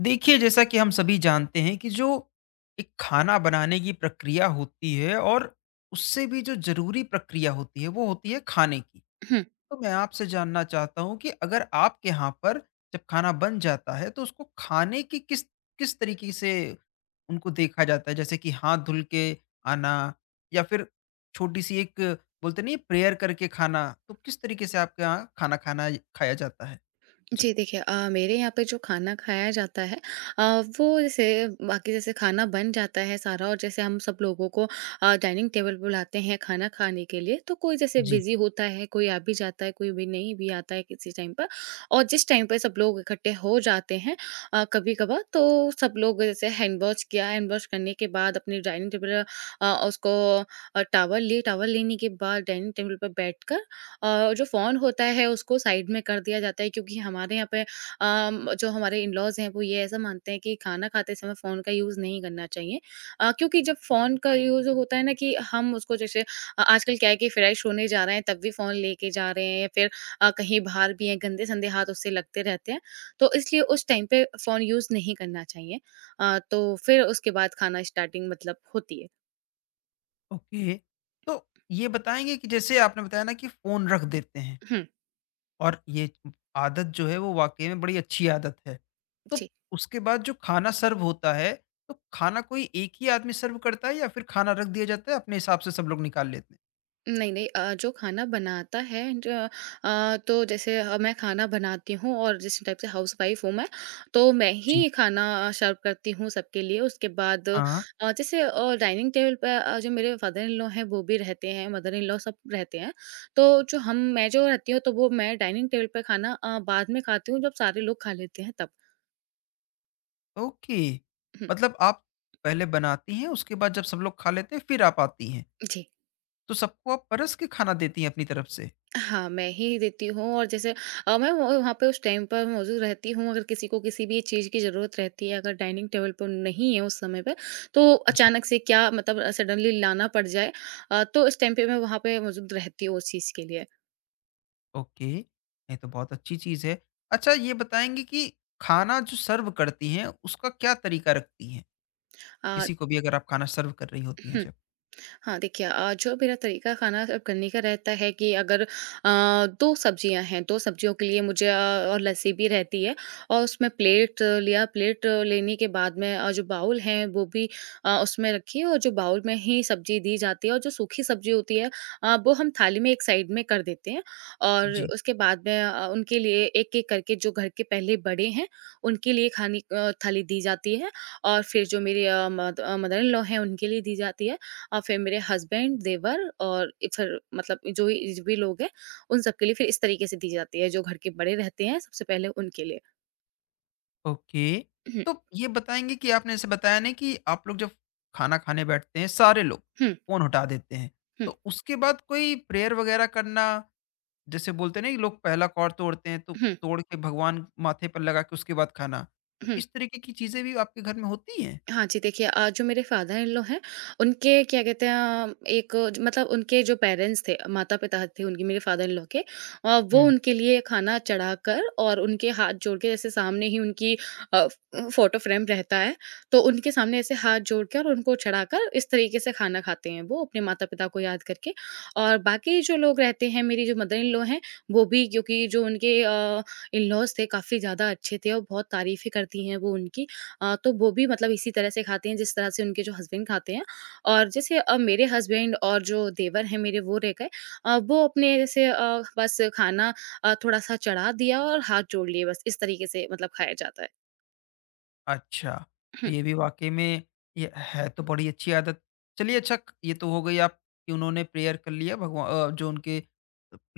देखिए, जैसा कि हम सभी जानते हैं कि जो एक खाना बनाने की प्रक्रिया होती है और उससे भी जो ज़रूरी प्रक्रिया होती है, वो होती है खाने की। हुँ। तो मैं आपसे जानना चाहता हूँ कि अगर आपके यहाँ पर जब खाना बन जाता है, तो उसको खाने की किस किस तरीके से उनको देखा जाता है? जैसे कि हाथ धुल के आना या फिर छोटी-सी एक बोलते नहीं है प्रेयर करके खाना, तो किस तरीके से आपके यहाँ खाना खाना खाया जाता है? जी, देखिए मेरे यहाँ पे जो खाना खाया जाता है अ, वो जैसे बाकी जैसे खाना बन जाता है सारा और जैसे हम सब लोगों को डाइनिंग टेबल बुलाते हैं खाना खाने के लिए, तो कोई जैसे जी। बिज़ी होता है, कोई आ भी जाता है, कोई भी नहीं भी आता है किसी टाइम पर और जिस टाइम पे सब लोग इकट्ठे हो जाते हैं कभी-कभार तो सब लोग जैसे हैंड वॉश किया, हैंड वॉश करने के बाद अपनी डाइनिंग टेबल अ, उसको टॉवल ली, टॉवल लेने के बाद डाइनिंग टेबल पर बैठकर जो फ़ोन होता है उसको साइड में कर दिया जाता है क्योंकि हमारे यहाँ पे जो हमारे इन-लॉज़ हैं वो ये ऐसा मानते हैं कि खाना खाते समय फ़ोन का यूज़ नहीं करना चाहिए। क्योंकि जब फ़ोन का यूज़ होता है ना कि हम उसको जैसे आजकल क्या है कि फ्रेश होने जा रहे हैं तब भी फ़ोन लेके जा रहे हैं या फिर कहीं बाहर भी हैं, गंदे-संदे हाथ उससे लगते रहते हैं। तो इसलिए उस टाइम पे फ़ोन यूज़ नहीं करना चाहिए। तो फिर उसके बाद खाना स्टार्टिंग मतलब होती है। ओके, तो ये बताएँगे कि जैसे आपने बताया ना कि फ़ोन रख देते हैं हुँ, और ये आदत जो है वो वाक़ई में बड़ी अच्छी आदत है। तो जी। उसके बाद जो खाना सर्व होता है, तो खाना कोई एक ही आदमी सर्व करता है या फिर खाना रख दिया जाता है अपने हिसाब से सब लोग निकाल लेते हैं? नहीं, नहीं जो खाना बनाता है तो जैसे मैं खाना बनाती हूँ और जिस टाइप से हाउसवाइफ़ हूँ मैं, तो मैं ही जी। खाना सर्व करती हूँ सबके लिए। उसके बाद हाँ, जैसे डाइनिंग टेबल पे जो मेरे फादर इन लॉ हैं, वो भी रहते हैं, मदर इन लॉ सब रहते हैं। तो जो हम मैं जो रहती हूँ, तो वो मैं डाइनिंग टेबल पे खाना बाद में खाती हूँ, जब सारे लोग खा लेते हैं तब। ओके। हुँ, मतलब आप पहले बनाती हैं उसके बाद जब सब लोग खा लेते हैं फिर आप आती हैं। जी। तो सबको आप परस के खाना देती हैं अपनी तरफ से? हाँ, मैं ही देती हूँ और जैसे मैं वो वहाँ पे उस टाइम पर मौजूद रहती हूँ, अगर किसी को किसी भी चीज़ की ज़रूरत रहती है, अगर डाइनिंग टेबल पर नहीं है उस समय पे, तो अचानक से क्या मतलब सडनली लाना पड़ जाए तो इस टाइम पे मैं वहाँ पे मौजूद रहती हूँ उस चीज़ के लिए। ओके, नहीं तो बहुत अच्छी चीज़ है। अच्छा ये बताएँगी कि खाना जो सर्व करती हैं उसका क्या तरीका रखती हैं? अ, किसी को भी अगर आप खाना सर्व कर रही होती हैं हुँ। जब? हाँ, देखिए जो मेरा तरीका खाना सर्व करने का रहता है कि अगर 2 सब्जियाँ हैं, 2 सब्जियों के लिए मुझे और लस्सी भी रहती है और उसमें प्लेट लेने के बाद में जो बाउल है वो भी उसमें रखी और जो बाउल में ही सब्ज़ी दी जाती है और जो सूखी सब्ज़ी होती है वो हम थाली में एक साइड में कर देते हैं और जी, उसके बाद में उनके लिए एक-एक करके जो घर के पहले बड़े हैं, उनके लिए खानी थाली दी जाती है और फिर जो मेरे मदर इन लॉ हैं उनके लिए दी जाती है। और फिर मेरे हस्बैंड, देवर और इ फिर मतलब जो भी लोग हैं, उन सबके लिए फिर इस तरीके से दी जाती है, जो घर के बड़े रहते हैं, सबसे पहले उनके लिए। ओके। तो ये बताएँगी कि आपने जैसे बताया ना कि आप लोग जब खाना खाने बैठते हैं सारे लोग, हम्म फ़ोन हटा देते हैं। हम्म तो उसके बाद कोई प्रेयर वग़ैरह करना जैसे बोलते हैं ना कि लोग पहला कौर तोड़ते हैं, तो हम्म तोड़ के भगवान माथे पर लगा के उसके बाद खाना। तो हम्म। इस तरीके की चीज़ें भी आपके घर में होती हैं? हाँ जी, देखिए जो मेरे फादर इन लॉ हैं, उनके क्या कहते हैं मतलब उनके जो पेरेंट्स थे, माता-पिता थे उनके मेरे फादर इन लॉ के वो उनके लिए खाना चढ़ाकर और उनके हाथ जोड़ के जैसे सामने ही उनकी अ, फ़ोटो फ्रेम रहता है, तो उनके सामने ऐसे हाथ जोड़ के और उनको चढ़ाकर इस तरीके से खाना खाते हैं वो, अपने माता-पिता को याद करके। और बाकी जो लोग रहते हैं, मेरी जो मदर इन लॉ हैं, वो भी क्योंकि जो उनके इन लॉज़ थे काफ़ी ज़्यादा अच्छे थे और बहुत तारीफ़ें करती हैं वो उनकी। तो वो भी मतलब इसी तरह से खाती हैं जिस तरह से उनके जो हस्बैंड खाते हैं। और जैसे मेरे हस्बैंड और जो देवर हैं मेरे वो रह गए वो अपने जैसे बस खाना थोड़ा-सा चढ़ा दिया और हाथ जोड़ लिए बस इस तरीके से मतलब खाया जाता है। अच्छा, तो हुँ, ये भी वाक़ई में ये है तो बड़ी अच्छी आदत। चलिए अच्छा क ये तो हो गई आप कि उन्होंने प्रेयर कर लिया, भगवा, जो उनके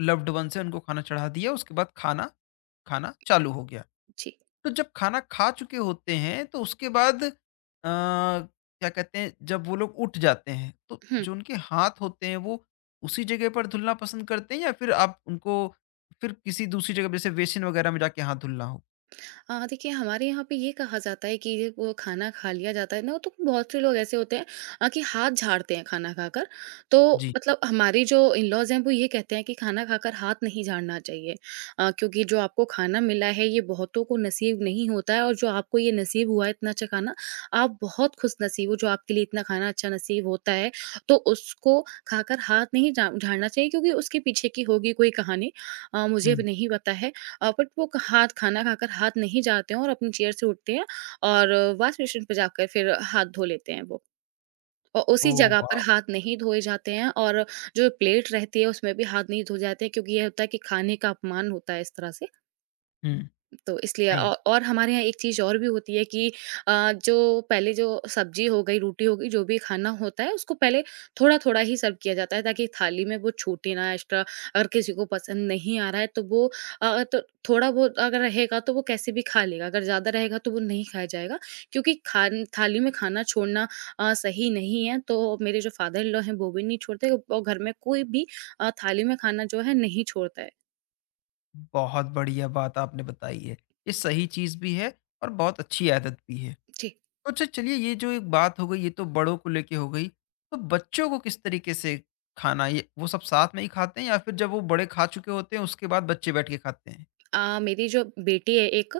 लव्ड वन्स हैं उनको खाना चढ़ा दिया, उसके बाद खाना खाना चालू हो गया। जी। तो जब खाना खा चुके होते हैं तो उसके बाद क्या कहते हैं जब वो लोग उठ जाते हैं, तो हुँ। जो उनके हाथ होते हैं वो उसी जगह पर धुलना पसंद करते हैं या फिर आप उनको फिर किसी दूसरी जगह जैसे बेसिन वगैरह में जाके हाथ धुलना हो? देखिए हमारे यहाँ पे ये कहा जाता है कि वो खाना खा लिया जाता है ना तो बहुत से लोग ऐसे होते हैं कि हाथ झाड़ते हैं खाना खाकर तो जी। मतलब हमारे जो इन लॉज हैं वो ये कहते हैं कि खाना खाकर हाथ नहीं झाड़ना चाहिए क्योंकि जो आपको खाना मिला है ये बहुतों को नसीब नहीं होता है और जो आपको ये नसीब हुआ है इतना अच्छा खाना आप बहुत खुश नसीब हो जो आपके लिए इतना खाना अच्छा नसीब होता है तो उसको खाकर हाथ नहीं झाड़ना चाहिए क्योंकि उसके पीछे की होगी कोई कहानी मुझे भी हुँ। नहीं पता है बट वो क हाथ खाना खाकर हाथ नहीं जाते हैं और अपनी चेयर से उठते हैं और वॉश बेसिन पे जाकर फिर हाथ धो लेते हैं वो। और उसी ओह जगह पर वाओ! हाथ नहीं धोए जाते हैं और जो प्लेट रहती है उसमें भी हाथ नहीं धोए जाते हैं क्योंकि ये होता है कि खाने का अपमान होता है इस तरह से। हुँ, तो इसलिए नहीं। औ और हमारे यहाँ एक चीज़ और भी होती है कि जो पहले जो सब्ज़ी हो गई, रोटी हो गई, जो भी खाना होता है, उसको पहले थोड़ा-थोड़ा ही सर्व किया जाता है ताकि थाली में वो छूटे ना एक्स्ट्रा। अगर किसी को पसंद नहीं आ रहा है तो वो तो थोड़ा बहुत अगर रहेगा तो वो कैसे भी खा लेगा, अगर ज़्यादा रहेगा तो वो नहीं खाया जाएगा क्योंकि खान थाली में खाना छोड़ना सही नहीं है। तो मेरे जो फादर इन लॉ हैं वो भी नहीं छोड़ते और घर में कोई भी थाली में खाना जो है नहीं छोड़ता है। बहुत बढ़िया बात आपने बताई है। ये सही चीज़ भी है और बहुत अच्छी आदत भी है। जी। तो अच्छा चलिए ये जो एक बात हो गई ये तो बड़ों को लेके हो गई। तो बच्चों को किस तरीके से खाना ये वो सब साथ में ही खाते हैं या फिर जब वो बड़े खा चुके होते हैं उसके बाद बच्चे बैठ के खाते हैं? मेरी जो बेटी है एक,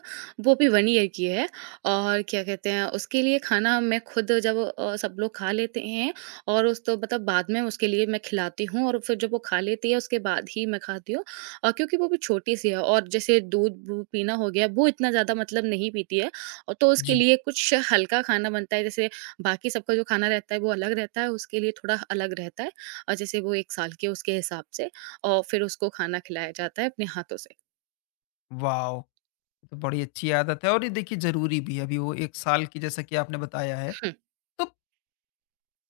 वो भी 1 ईयर की है और क्या कहते हैं, उसके लिए खाना मैं खुद जब सब लोग खा लेते हैं और उस तो मतलब बाद में उसके लिए मैं खिलाती हूँ और फिर जब वो खा लेती है, उसके बाद ही मैं खाती हूँ। क्योंकि वो भी छोटी-सी है और जैसे दूध वूध पीना हो गया, वो इतना ज़्यादा मतलब नहीं पीती है और तो उसके जी। लिए कुछ हल्का खाना बनता है, जैसे बाकी सबका जो खाना रहता है, वो अलग रहता है, उसके लिए थोड़ा अलग रहता है। जैसे वो 1 साल की है, उसके हिसाब से और फिर उसको खाना खिलाया जाता है अपने हाथों से। वाओ! ये तो बड़ी अच्छी आदत है और ये देखिए ज़रूरी भी है। अभी वो 1 साल की जैसा कि आपने बताया है। तो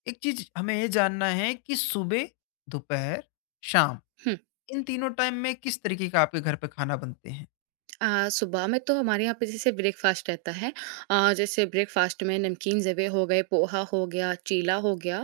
एक चीज़ हमें ये जानना है कि सुबह, दोपहर, शाम हुँ। इन तीनों टाइम में किस तरीके का आपके घर पे खाना बनते हैं? सुबह में तो हमारे यहाँ पे जैसे ब्रेकफ़ास्ट रहता है। जैसे ब्रेकफ़ास्ट में नमकीन ज़वे हो गए, पोहा हो गया, चीला हो गया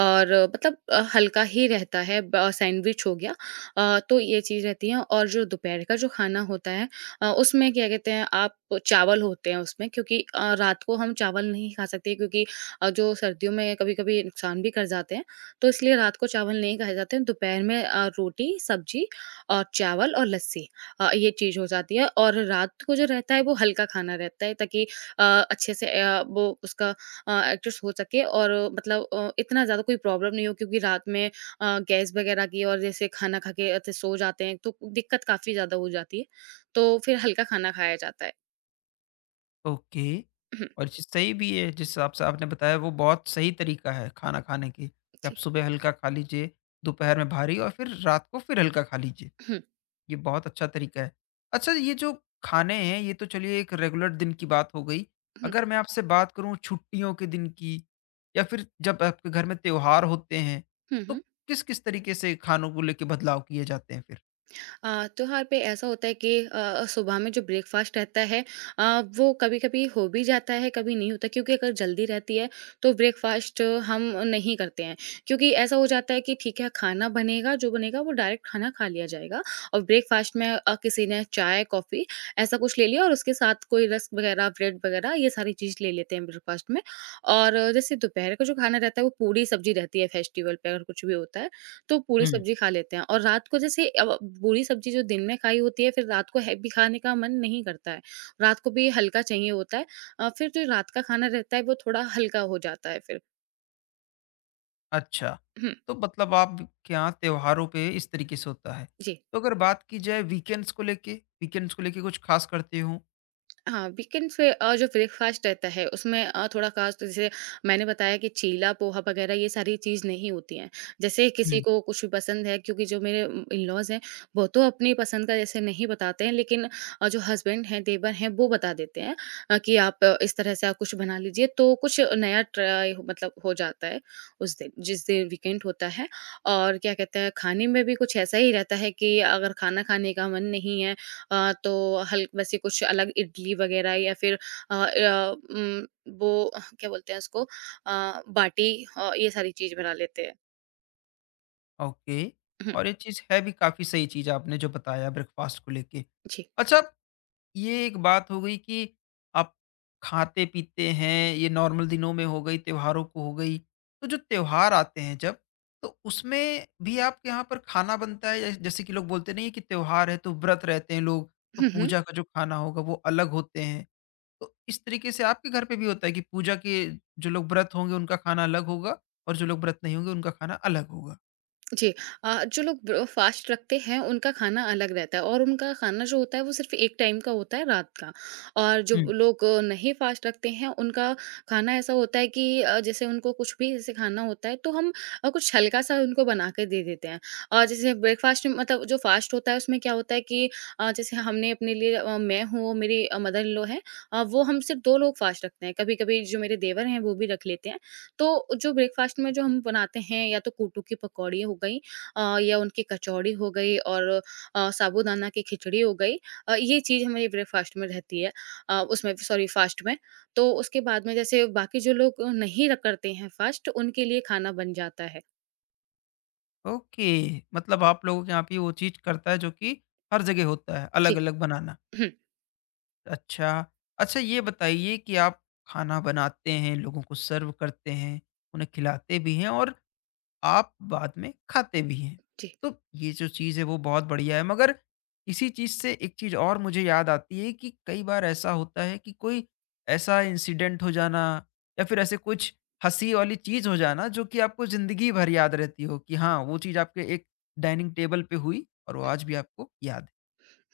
और मतलब हल्का ही रहता है सैंडविच हो गया। तो ये चीज़ रहती है और जो दोपहर का जो खाना होता है उसमें क्या कहते हैं आप चावल होते हैं उसमें क्योंकि रात को हम चावल नहीं खा सकते क्योंकि जो सर्दियों में कभी-कभी नुकसान भी कर जाते हैं। तो इसलिए रात को चावल नहीं खाए जाते हैं। दोपहर में रोटी, सब्ज़ी और चावल और लस्सी। ये चीज़ हो जाती है और रात को जो रहता है वो हल्का खाना रहता है ताकि अ, अच्छे से वो उसका एडजस्ट हो सके और मतलब इतना ज़्यादा कोई प्रॉब्लम नहीं हो क्योंकि रात में गैस वगैरह की और जैसे खाना खा के ऐसे सो जाते हैं तो दिक्कत काफ़ी ज़्यादा हो जाती है। तो फिर हल्का खाना खाया जाता है। ओके। और ये चीज़ सही भी है, जिस हिसाब से आपने बताया वो बहुत सही तरीका है खाना खाने की, कि आप जी। सुबह हल्का खा लीजिए, दोपहर में भारी और फिर रात को फिर हल्का खा लीजिए। हुँ, ये बहुत अच्छा तरीका है। अच्छा ये जो खाने हैं, ये तो चलिए एक रेगुलर दिन की बात हो गई। हुँ, अगर मैं आपसे बात करूँ छुट्टियों के दिन की या फिर जब आपके घर में त्योहार होते हैं, हुँ, तो हुँ। किस-किस तरीके से खानों को लेके बदलाव किए जाते हैं फिर? अ, त्योहार पे ऐसा होता है कि सुबह में जो ब्रेकफास्ट रहता है अ, वो कभी कभी हो भी जाता है कभी नहीं होता क्योंकि अगर जल्दी रहती है तो ब्रेकफास्ट हम नहीं करते हैं क्योंकि ऐसा हो जाता है कि ठीक है खाना बनेगा जो बनेगा वो डायरेक्ट खाना खा लिया जाएगा और ब्रेकफास्ट में किसी ने चाय कॉफ़ी ऐसा कुछ ले लिया और उसके साथ कोई रस्क वगैरह ब्रेड वगैरह ये सारी चीज़ ले लेते हैं ब्रेकफास्ट में और जैसे दोपहर का जो खाना रहता है वो पूरी सब्जी रहती है फेस्टिवल पे अगर कुछ भी होता है तो पूरी सब्ज़ी खा लेते हैं और रात को जैसे अब पूरी सब्ज़ी जो दिन में खाई होती है फिर रात को हैवी खाने का मन नहीं करता है। रात को भी हल्का चाहिए होता है फिर जो रात का खाना रहता है वो थोड़ा हल्का हो जाता है फिर। अच्छा, हुँ, तो मतलब आपके यहाँ त्योहारों पे इस तरीके से होता है। जी। तो अगर बात की जाए वीकेंड्स को लेके कुछ खास करते हो? हाँ, वीकेंड्स पे जो ब्रेकफ़ास्ट रहता है उसमें थोड़ा ख़ास तो जैसे मैंने बताया कि चीला, पोहा वग़ैरह ये सारी चीज़ नहीं होती हैं। जैसे किसी हुँ। को कुछ भी पसंद है क्योंकि जो मेरे इन-लॉज़ हैं, वो तो अपनी पसंद का जैसे नहीं बताते हैं लेकिन जो हस्बैंड हैं, देवर हैं, वो बता देते हैं कि आप इस तरह से आप कुछ बना लीजिए तो कुछ नया ट्राय मतलब हो जाता है उस दिन, जिस दिन वीकेंड होता है। और क्या कहते हैं, खाने में भी कुछ ऐसा ही रहता है कि अगर खाना खाने का मन नहीं है तो हल वैसे कुछ अलग इडली वगैरह या फिर अ, अ, उम, वो, क्या बोलते हैं उसको, बाटी, ये सारी चीज़ बना लेते हैं। ओके। हुँ, और ये चीज़ है भी काफ़ी सही चीज़ आपने जो बताया ब्रेकफ़ास्ट को लेके। जी। अच्छा, ये एक बात हो गई कि आप खाते-पीते हैं, ये नॉर्मल दिनों में हो गई, त्योहारों को हो गई। तो जो त्योहार आते हैं जब, तो उसमें भी आपके यहाँ पर खाना बनता है या जैसे कि लोग बोलते नहीं है कि त्योहार है तो व्रत रहते हैं लोग, तो हुँ, हुँ। पूजा का जो खाना होगा वो अलग होते हैं। तो इस तरीके से आपके घर पे भी होता है कि पूजा के जो लोग व्रत होंगे उनका खाना अलग होगा और जो लोग व्रत नहीं होंगे उनका खाना अलग होगा। जी। जो लोग ब्र फ़ास्ट रखते हैं उनका खाना अलग रहता है, और उनका खाना जो होता है वो सिर्फ़ एक टाइम का होता है, रात का। और जो हुँ। लोग नहीं फ़ास्ट रखते हैं उनका खाना ऐसा होता है कि जैसे उनको कुछ भी जैसे खाना होता है तो हम कुछ हल्का-सा उनको बना के दे देते हैं। और जैसे ब्रेकफ़ास्ट में मतलब जो फ़ास्ट होता है उसमें क्या होता है कि जैसे हमने अपने लिए, मैं हूँ, मेरी मदर-इन-लॉ है, वो हम सिर्फ़ 2 लोग फ़ास्ट रखते हैं। कभी-कभी जो मेरे देवर हैं वो भी रख लेते हैं। तो जो ब्रेकफास्ट में जो हम बनाते हैं, या तो कूटू की पकौड़ी हो गई, या उनकी कचौड़ी हो गई, और साबूदाना की खिचड़ी हो गई। ये चीज़ हमारी ब्रेकफास्ट में रहती है, उसमें, सॉरी, फास्ट में। तो उसके बाद में जैसे बाकी जो लोग नहीं करते हैं फास्ट, उनके लिए खाना बन जाता है। ओके, मतलब आप लोगों के यहाँ पे वो चीज़ करता है जो कि हर जगह होता है, जी। अलग-अलग बनाना। हम्म। अच्छा। अच्छा ये बताइए कि आप खाना बनाते हैं, लोगों को सर्व करते हैं, उन्हें खिलाते भी हैं और आप बाद में खाते भी हैं। जी। तो ये जो चीज़ है वो बहुत बढ़िया है, मगर इसी चीज़ से एक चीज़ और मुझे याद आती है कि कई बार ऐसा होता है कि कोई ऐसा इंसिडेंट हो जाना या फिर ऐसे कुछ हँसी वाली चीज़ हो जाना जो कि आपको ज़िंदगी भर याद रहती हो कि हाँ, वो चीज़ आपके एक डाइनिंग टेबल पे हुई और वो आज भी आपको याद है,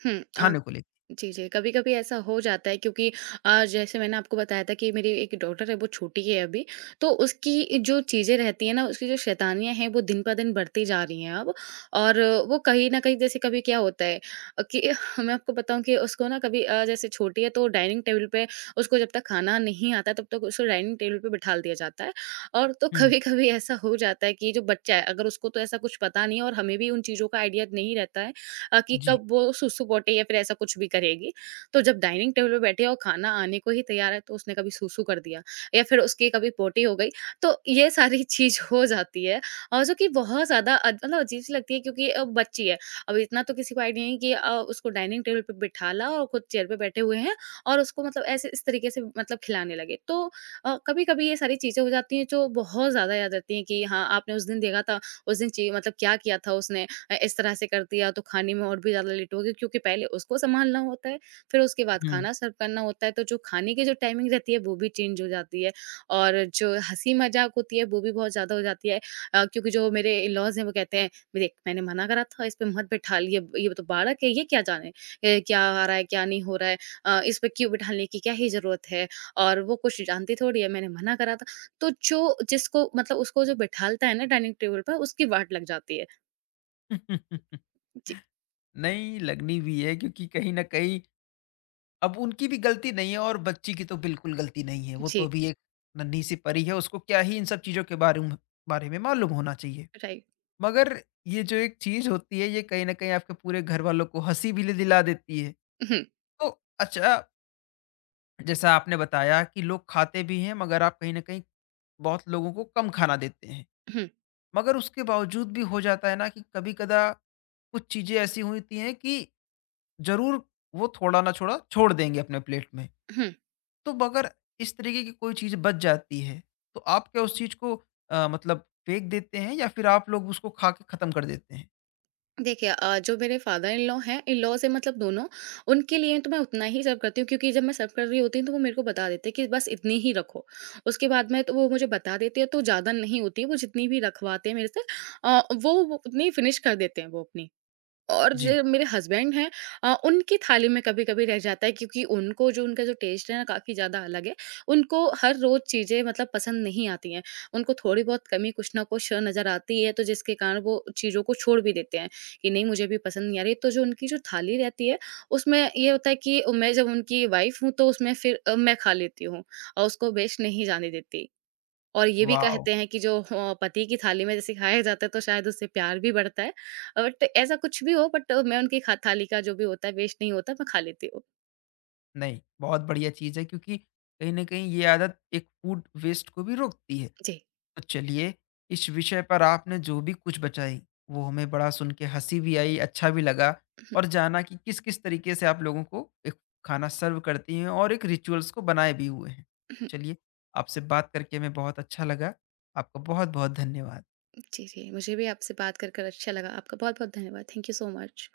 हम्म। खाने को लेके। जी, जी। कभी-कभी ऐसा हो जाता है, क्योंकि जैसे मैंने आपको बताया था कि मेरी एक डॉटर है, वो छोटी है अभी। तो उसकी जो चीज़ें रहती हैं ना, उसकी जो शैतानियाँ हैं वो दिन ब दिन बढ़ती जा रही हैं अब। और वो कहीं न कहीं, जैसे कभी क्या होता है कि मैं आपको बताऊँ कि उसको ना कभी, जैसे छोटी है तो डाइनिंग टेबल पे, उसको जब तक खाना नहीं आता तब तक उसको डाइनिंग टेबल पे बिठा दिया जाता है। और तो हुँ, कभी-कभी ऐसा हो जाता है कि जो बच्चा है, अगर उसको तो ऐसा कुछ पता नहीं है, और हमें भी उन चीज़ों का आइडिया नहीं रहता है कि जी। कब वो सूसू-पोटे या फिर ऐसा कुछ भी करेगी। तो जब डाइनिंग टेबल पे बैठे और खाना आने को ही तैयार है, तो उसने कभी सूसू कर दिया या फिर उसकी कभी पोटी हो गई। तो ये सारी चीज़ हो जाती है, और जो कि बहुत ज़्यादा मतलब अजीब-सी लगती है, क्योंकि बच्ची है। अब इतना तो किसी को आइडिया नहीं कि उसको डाइनिंग टेबल पे बिठा ला और खुद चेयर पे बैठे हुए हैं और उसको मतलब ऐसे इस तरीके से मतलब खिलाने लगे। तो कभी-कभी ये सारी चीज़ें हो जाती हैं, जो बहुत ज़्यादा याद रहती हैं कि हाँ, आपने उस दिन देखा था, उस दिन ची मतलब क्या किया था उसने, इस तरह से कर दिया, तो खाने में और भी ज़्यादा लेट हो गए, क्योंकि पहले उसको सँभालना होता है, फिर उसके बाद हुँ। खाना सर्व करना होता है, तो जो खाने की जो टाइमिंग रहती है वो भी चेंज हो जाती है। और जो हँसी-मज़ाक होती है वो भी बहुत ज़्यादा हो जाती है, क्योंकि जो मेरे इन-लॉज़ हैं वो कहते हैं, "देख, मैंने मना करा था, इस पे मत बिठा, ये तो बालक है, ये क्या जाने, क्या आ रहा है, क्या नहीं हो रहा है, इस पे क्यों बिठाने की क्या ही ज़रूरत है, और वो कुछ जानती थोड़ी है, मैंने मना करा था।" तो जो, जिसको मतलब उसको जो बिठालता है ना डाइनिंग टेबल पर, उसकी वाट लग जाती है। जी, नहीं, लगनी भी है क्योंकि कहीं न कहीं अब उनकी भी गलती नहीं है और बच्ची की तो बिल्कुल गलती नहीं है। वो तो जी। अभी एक नन्ही सी परी है, उसको क्या ही इन सब चीज़ों के बारे में मालूम होना चाहिए। राइट। मगर ये जो एक चीज़ होती है ये कहीं न कहीं आपके पूरे घरवालों को हँसी भी दिला देती है। हुँ, तो अच्छा, जैसा आपने बताया कि लोग खाते भी हैं मगर आप कहीं न कहीं बहुत लोगों को कम खाना देते हैं। हुँ, मगर उसके बावजूद भी हो जाता है ना कि कभी-कदा कुछ चीज़ें ऐसी होती हैं कि ज़रूर वो थोड़ा ना थोड़ा छोड़ देंगे अपने प्लेट में। हुँ। तो अगर इस तरीके की कोई चीज़ बच जाती है, तो आप क्या उस चीज़ को मतलब फेंक देते हैं या फिर आप लोग उसको खा के खत्म कर देते हैं? देखिए, जो मेरे फादर इन लॉ हैं, इन लॉज़ हैं मतलब दोनों, उनके लिए तो मैं उतना ही सर्व करती हूँ, क्योंकि जब मैं सर्व कर रही होती हूँ, तो वो मेरे को बता देते हैं कि बस इतनी ही रखो। उसके बाद में तो वो मुझे बता देते हैं, तो ज़्यादा नहीं होती है, वो जितनी भी रखवाते हैं मेरे से वो उतनी फिनिश कर देते हैं, वो अपनी। और जी। जो मेरे हस्बैंड हैं, उनकी थाली में कभी-कभी रह जाता है, क्योंकि उनको जो, उनका जो टेस्ट है ना, काफ़ी ज़्यादा अलग है। उनको हर रोज़ चीज़ें मतलब पसंद नहीं आती हैं। उनको थोड़ी बहुत कमी कुछ ना कुछ नज़र आती है, तो जिसके कारण वो चीज़ों को छोड़ भी देते हैं कि नहीं, मुझे भी पसंद नहीं आ रही। तो जो उनकी जो थाली रहती है, उसमें ये होता है कि मैं जब उनकी वाइफ़ हूँ, तो उसमें फिर मैं खा लेती हूँ और उसको वेस्ट नहीं जाने देती। और ये भी वॉव! कहते हैं कि जो पति की थाली में जैसे खाया जाता है, तो शायद उससे प्यार भी बढ़ता है। बट ऐसा कुछ भी हो, बट मैं उनकी खा थाली का जो भी होता है, वेस्ट नहीं होता, मैं खा लेती हूँ। नहीं, बहुत बढ़िया चीज़ है क्योंकि कहीं न कहीं ये आदत एक फूड वेस्ट को भी रोकती है। जी। तो चलिए इस विषय पर आपने जो भी कुछ बचाई वो हमें बड़ा सुन के हंसी भी आई, अच्छा भी लगा और जाना कि किस किस तरीके से आप लोगों को एक खाना सर्व करती हैं और एक रिचुअल्स को बनाए भी हुए हैं। चलिए, आपसे बात करके हमें बहुत अच्छा लगा। आपका बहुत बहुत धन्यवाद। जी, जी। मुझे भी आपसे बात कर अच्छा लगा। आपका बहुत-बहुत धन्यवाद। Thank you so much.